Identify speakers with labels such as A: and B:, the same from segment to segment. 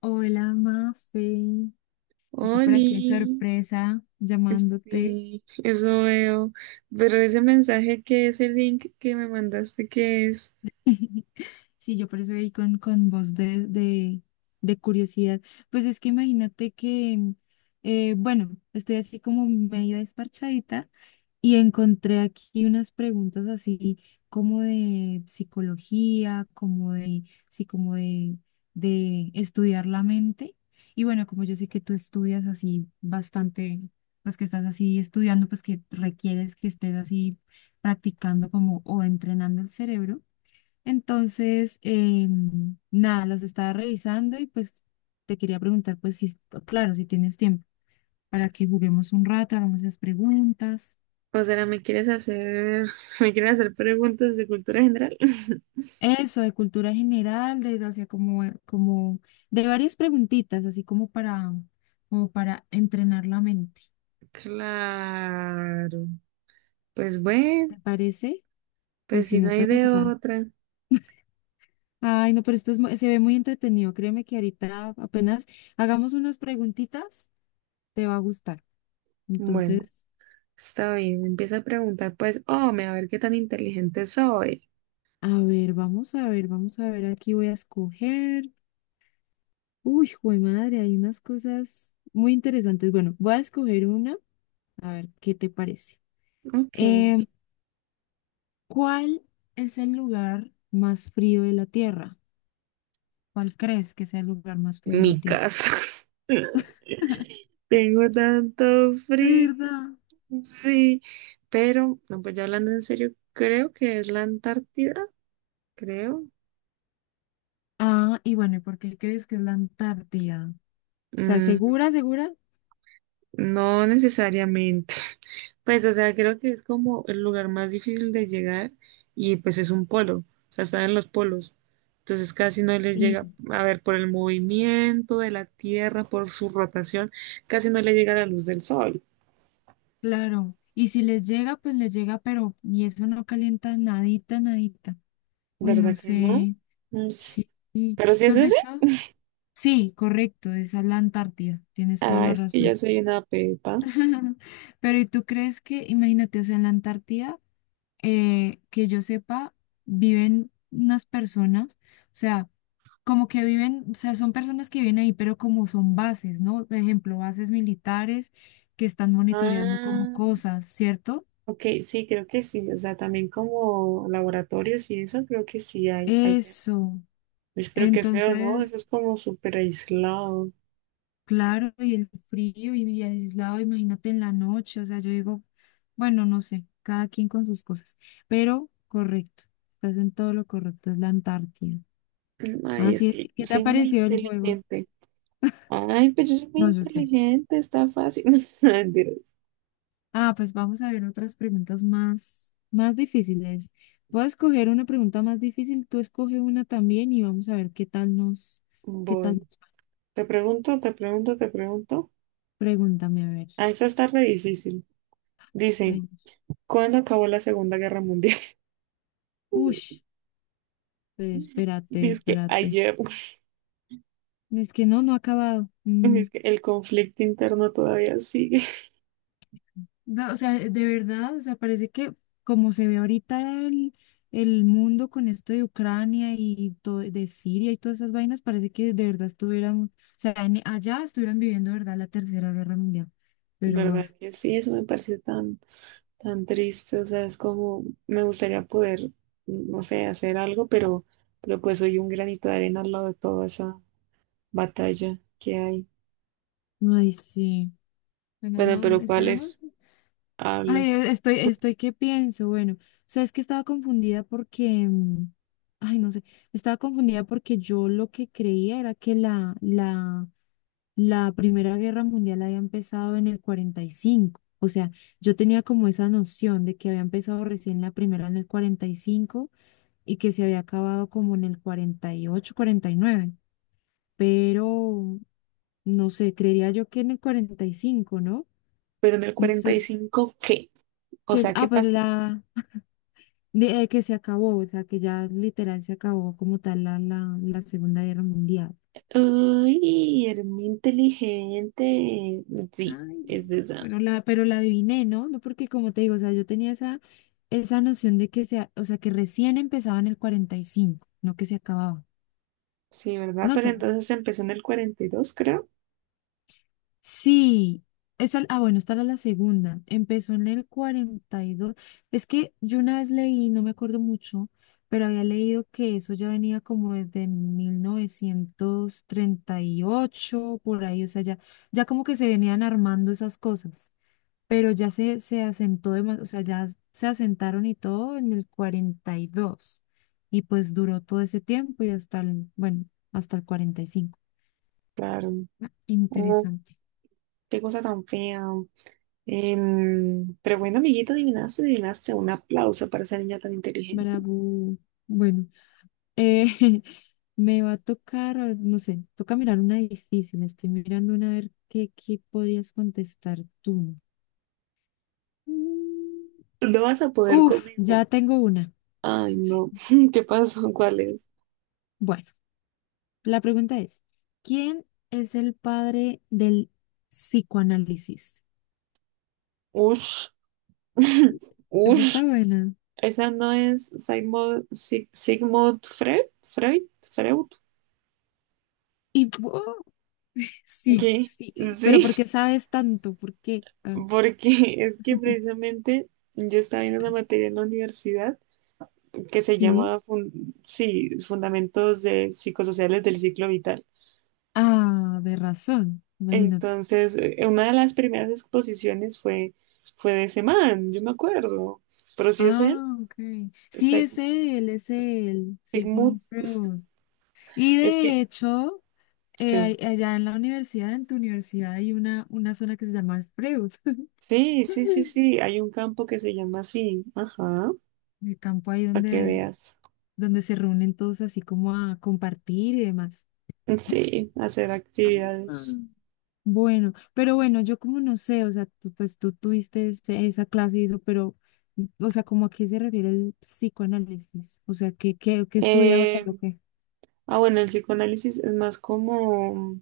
A: Hola, Mafe. Estoy por
B: Oli,
A: aquí de sorpresa llamándote.
B: sí, eso veo. Pero ese mensaje que ese link que me mandaste, ¿qué es?
A: Sí, yo por eso ahí con voz de curiosidad. Pues es que imagínate que, bueno, estoy así como medio desparchadita y encontré aquí unas preguntas así como de psicología, como de, sí, como de estudiar la mente. Y bueno, como yo sé que tú estudias así bastante, pues que estás así estudiando, pues que requieres que estés así practicando como o entrenando el cerebro. Entonces, nada, los estaba revisando y pues te quería preguntar, pues si, claro, si tienes tiempo para que juguemos un rato, hagamos esas preguntas.
B: O sea, ¿me quieres hacer, me quieres hacer preguntas de cultura general?
A: Eso, de cultura general, de, o sea, como, como de varias preguntitas, así como para, como para entrenar la mente.
B: Claro. Pues bueno,
A: ¿Te parece? Pues
B: pues
A: si
B: si
A: no
B: no hay
A: estás
B: de
A: ocupada.
B: otra.
A: Ay, no, pero esto es, se ve muy entretenido. Créeme que ahorita apenas hagamos unas preguntitas, te va a gustar.
B: Bueno,
A: Entonces.
B: está bien. Empieza a preguntar, pues, oh, me a ver qué tan inteligente soy.
A: A ver, vamos a ver, vamos a ver, aquí voy a escoger. Uy, jue madre, hay unas cosas muy interesantes. Bueno, voy a escoger una, a ver qué te parece.
B: Ok.
A: Em, ¿cuál es el lugar más frío de la Tierra? ¿Cuál crees que sea el lugar más frío de
B: Mi
A: la Tierra?
B: casa. Tengo tanto
A: De
B: frío.
A: verdad.
B: Sí, pero, no, pues ya hablando en serio, creo que es la Antártida, creo.
A: Ah, y bueno, ¿y por qué crees que es la Antártida? O sea,
B: Mm,
A: ¿segura, segura?
B: no necesariamente. Pues, o sea, creo que es como el lugar más difícil de llegar y pues es un polo, o sea, están en los polos. Entonces casi no les
A: Sí.
B: llega, a ver, por el movimiento de la Tierra, por su rotación, casi no le llega la luz del sol,
A: Claro. Y si les llega, pues les llega, pero y eso no calienta nadita, nadita. Uy, no
B: ¿verdad que no?
A: sé.
B: Mm,
A: Sí.
B: Pero si
A: ¿Tú
B: es
A: has
B: ese,
A: visto? Sí, correcto, esa es a la Antártida, tienes toda
B: ah,
A: la
B: es que yo
A: razón.
B: soy una pepa.
A: Pero ¿y tú crees que, imagínate, o sea, en la Antártida, que yo sepa, viven unas personas, o sea, como que viven, o sea, son personas que viven ahí, pero como son bases, ¿no? Por ejemplo, bases militares que están monitoreando como
B: Ah.
A: cosas, ¿cierto?
B: Ok, sí, creo que sí. O sea, también como laboratorios y eso, creo que sí hay allá.
A: Eso.
B: Pues, pero qué feo, ¿no?
A: Entonces.
B: Eso es como súper aislado.
A: Claro, y el frío y aislado, imagínate en la noche, o sea, yo digo, bueno, no sé, cada quien con sus cosas, pero correcto, estás en todo lo correcto, es la Antártida.
B: Ay, es
A: Así es,
B: que
A: ¿qué te ha
B: soy muy
A: parecido el juego?
B: inteligente. Ay, pues yo soy muy
A: No, yo sé.
B: inteligente, está fácil. No, mentiras.
A: Ah, pues vamos a ver otras preguntas más, más difíciles. Voy a escoger una pregunta más difícil, tú escoge una también y vamos a ver. Qué tal
B: Voy.
A: nos-
B: Te pregunto, te pregunto, te pregunto.
A: Pregúntame, a ver.
B: Ah, eso está re difícil. Dice,
A: Ay,
B: ¿cuándo acabó la Segunda Guerra Mundial?
A: ush, pues, espérate,
B: Dice que
A: espérate.
B: ayer.
A: Es que no, no ha acabado. Mm,
B: Dice que el conflicto interno todavía sigue.
A: No, o sea, de verdad, o sea, parece que como se ve ahorita el, el mundo con esto de Ucrania y todo, de Siria y todas esas vainas, parece que de verdad estuvieran, o sea, allá estuvieran viviendo, de verdad, la Tercera Guerra Mundial. Pero,
B: ¿Verdad
A: ay,
B: que sí? Eso me parece tan, tan triste. O sea, es como me gustaría poder, no sé, hacer algo, pero pues soy un granito de arena al lado de toda esa batalla que hay.
A: ay, sí. Bueno,
B: Bueno,
A: no,
B: pero
A: esperemos.
B: ¿cuáles habla?
A: Ay, estoy, ¿qué pienso? Bueno, o sea, es que estaba confundida porque, ay, no sé, estaba confundida porque yo lo que creía era que la Primera Guerra Mundial había empezado en el 45. O sea, yo tenía como esa noción de que había empezado recién la primera en el 45 y que se había acabado como en el cuarenta y ocho, 49. Pero, no sé, creería yo que en el 45, ¿no?
B: Pero en el
A: No
B: cuarenta
A: sé,
B: y cinco ¿qué? O
A: que es,
B: sea, ¿qué
A: pues
B: pasó?
A: que se acabó, o sea, que ya literal se acabó como tal la Segunda Guerra Mundial.
B: Uy, eres muy inteligente. Sí,
A: Ay,
B: es de esa.
A: bueno, pero la adiviné, ¿no? No, porque como te digo, o sea, yo tenía esa noción de que se, o sea, que recién empezaba en el 45, no que se acababa.
B: Sí, ¿verdad?
A: No
B: Pero
A: sé.
B: entonces empezó en el 42 creo.
A: Sí. Esa, bueno, esta era la segunda. Empezó en el 42. Es que yo una vez leí, no me acuerdo mucho, pero había leído que eso ya venía como desde 1938 por ahí, o sea, ya como que se venían armando esas cosas. Pero ya se asentó, o sea, ya se asentaron y todo en el 42 y pues duró todo ese tiempo y bueno, hasta el 45.
B: Claro.
A: Ah,
B: Oh,
A: interesante.
B: qué cosa tan fea. Pero bueno, amiguito, adivinaste, adivinaste. Un aplauso para esa niña tan inteligente.
A: Bravo. Bueno, eh, me va a tocar, no sé, toca mirar una difícil. Estoy mirando una a ver qué podrías contestar tú. Mm,
B: No vas a poder
A: Uf,
B: conmigo.
A: ya tengo una.
B: Ay,
A: Sí,
B: no. ¿Qué pasó? ¿Cuál es?
A: bueno. La pregunta es, ¿quién es el padre del psicoanálisis?
B: Ush.
A: Esa
B: Ush.
A: está buena.
B: ¿Esa no es Sigmund Freud? ¿Freud? ¿Freud?
A: Y ¡oh! sí,
B: ¿Qué?
A: sí, pero
B: Sí,
A: ¿por qué sabes tanto? ¿Por qué? Ah,
B: porque es que precisamente yo estaba viendo una materia en la universidad que se
A: sí.
B: llama, sí, Fundamentos de Psicosociales del Ciclo Vital.
A: Ah, de razón, imagínate.
B: Entonces, una de las primeras exposiciones fue de ese man, yo me acuerdo. Pero sí es él,
A: Ah, ok. Sí,
B: Sig-
A: es él,
B: Sigmund,
A: Sigmund
B: es
A: Freud. Y
B: es que,
A: de hecho,
B: que-
A: allá en la universidad, en tu universidad, hay una zona que se llama Freud.
B: sí, sí, sí, sí, hay un campo que se llama así, ajá,
A: El campo ahí
B: para que
A: donde,
B: veas.
A: donde se reúnen todos así como a compartir y demás.
B: Sí, hacer
A: Ah, ah.
B: actividades.
A: Bueno, pero bueno, yo como no sé, o sea, tú, pues tú tuviste esa clase y eso, pero, o sea, ¿como a qué se refiere el psicoanálisis? O sea, ¿qué estudiaba él
B: Eh,
A: o qué?
B: bueno, el psicoanálisis es más como,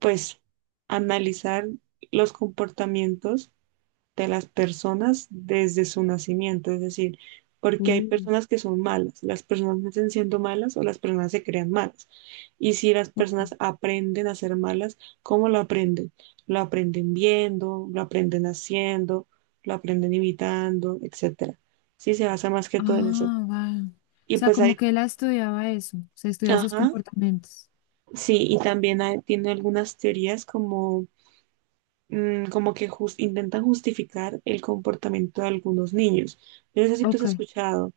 B: pues, analizar los comportamientos de las personas desde su nacimiento, es decir, porque hay
A: Uh,
B: personas que son malas, las personas nacen siendo malas o las personas se crean malas. Y si las personas
A: ok.
B: aprenden a ser malas, ¿cómo lo aprenden? Lo aprenden viendo, lo aprenden haciendo, lo aprenden imitando, etcétera. Sí, se basa más que todo en eso.
A: Ah, vale. O
B: Y
A: sea,
B: pues
A: como
B: hay,
A: que él estudiaba eso, o sea, estudiaba esos
B: ajá,
A: comportamientos.
B: sí, y también tiene algunas teorías como como que intentan justificar el comportamiento de algunos niños. Yo no sé si tú has
A: Ok,
B: escuchado,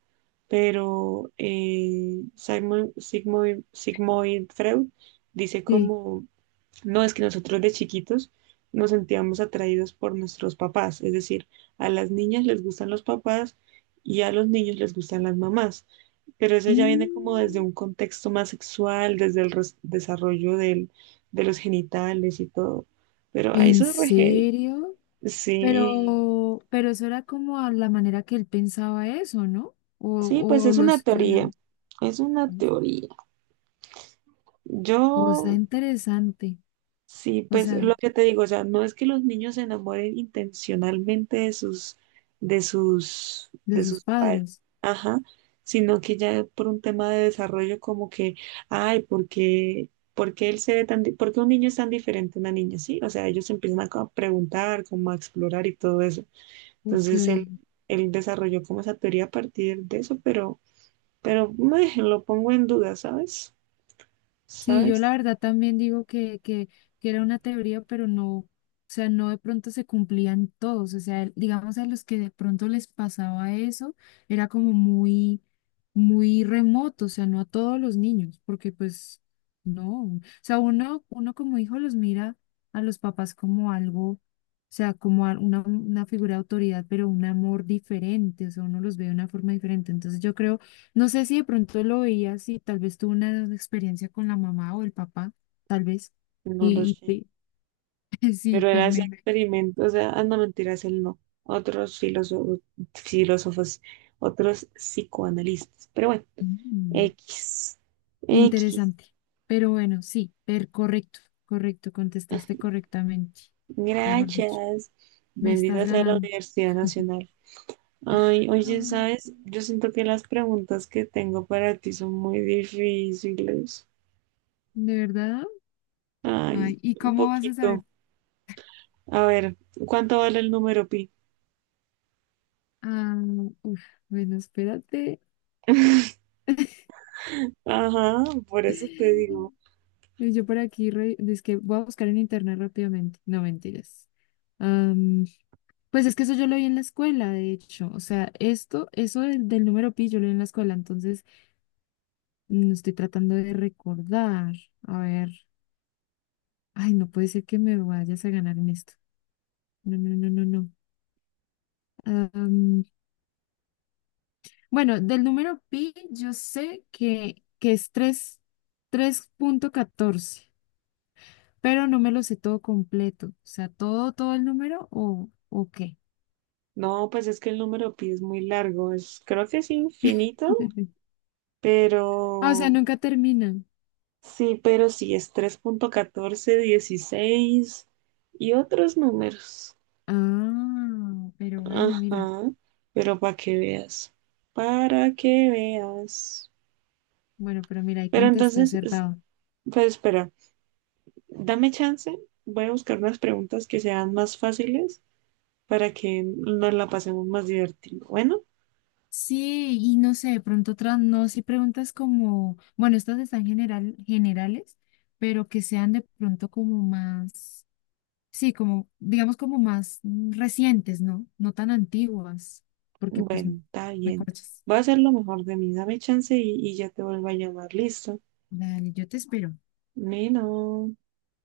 B: pero Sigmund Freud dice
A: sí.
B: como, no, es que nosotros de chiquitos nos sentíamos atraídos por nuestros papás, es decir, a las niñas les gustan los papás y a los niños les gustan las mamás. Pero eso ya viene como desde
A: Mm,
B: un contexto más sexual, desde el desarrollo del, de los genitales y todo. Pero ay,
A: ¿en
B: eso es re heavy.
A: serio?
B: Sí,
A: Pero, eso era como a la manera que él pensaba eso, ¿no? O,
B: sí, pues
A: o
B: es
A: lo
B: una teoría,
A: estudió.
B: es una
A: Uf,
B: teoría.
A: cosa
B: Yo,
A: interesante.
B: sí,
A: O
B: pues
A: sea,
B: lo que te digo, o sea, no es que los niños se enamoren intencionalmente
A: de
B: de
A: sus
B: sus padres,
A: padres.
B: ajá, sino que ya por un tema de desarrollo como que, ay, por qué él se ve tan, por qué un niño es tan diferente a una niña? Sí, o sea, ellos empiezan a a preguntar, como a explorar y todo eso.
A: Ok.
B: Entonces él desarrolló como esa teoría a partir de eso, pero meh, lo pongo en duda, ¿sabes?
A: Sí, yo
B: ¿Sabes?
A: la verdad también digo que, que era una teoría, pero no, o sea, no de pronto se cumplían todos, o sea, digamos a los que de pronto les pasaba eso, era como muy, muy remoto, o sea, no a todos los niños, porque pues no, o sea, uno como hijo los mira a los papás como algo, o sea, como una figura de autoridad, pero un amor diferente, o sea, uno los ve de una forma diferente, entonces yo creo no sé si de pronto lo veías y tal vez tuvo una experiencia con la mamá o el papá, tal vez.
B: No lo
A: Y, y
B: sé.
A: pe- sí,
B: Pero él hacía experimentos, o sea, ah, no mentiras, él no. Otros filósofos, filósofos, otros psicoanalistas. Pero bueno,
A: mm,
B: X. X.
A: interesante. Pero bueno, sí, correcto, correcto, contestaste correctamente. Mejor dicho,
B: Gracias.
A: me estás
B: Bendita sea la
A: ganando.
B: Universidad Nacional. Ay, oye,
A: Ah,
B: ¿sabes? Yo siento que las preguntas que tengo para ti son muy difíciles.
A: ¿de verdad?
B: Ay,
A: Ay, ¿y
B: un
A: cómo vas a
B: poquito.
A: saber?
B: A ver, ¿cuánto vale el número pi?
A: Ah, uf, bueno, espérate.
B: Ajá, por eso te digo.
A: Yo por aquí, es que voy a buscar en internet rápidamente. No, mentiras. Pues es que eso yo lo vi en la escuela, de hecho. O sea, eso del número pi, yo lo vi en la escuela. Entonces, estoy tratando de recordar. A ver. Ay, no puede ser que me vayas a ganar en esto. No, no, no, no, no. Am, bueno, del número pi, yo sé que, es 3,14, pero no me lo sé todo completo. O sea, todo el número o qué.
B: No, pues es que el número pi es muy largo, es, creo que es infinito,
A: Ah, o sea,
B: pero
A: nunca terminan.
B: sí, pero sí, es 3,1416 y otros números.
A: Ah, pero bueno, mira.
B: Ajá, pero para que veas, para que veas.
A: Bueno, pero mira, ahí
B: Pero
A: contesté
B: entonces,
A: acertado.
B: pues espera, dame chance, voy a buscar unas preguntas que sean más fáciles para que nos la pasemos más divertido. Bueno,
A: Sí, y no sé, de pronto otras, no, si preguntas como, bueno, estas están generales, pero que sean de pronto como más, sí, como, digamos como más recientes, ¿no? No tan antiguas, porque pues
B: bueno, está
A: me
B: bien.
A: corchas.
B: Voy a hacer lo mejor de mí. Dame chance y ya te vuelvo a llamar. Listo.
A: Dale, yo te espero.
B: Nino.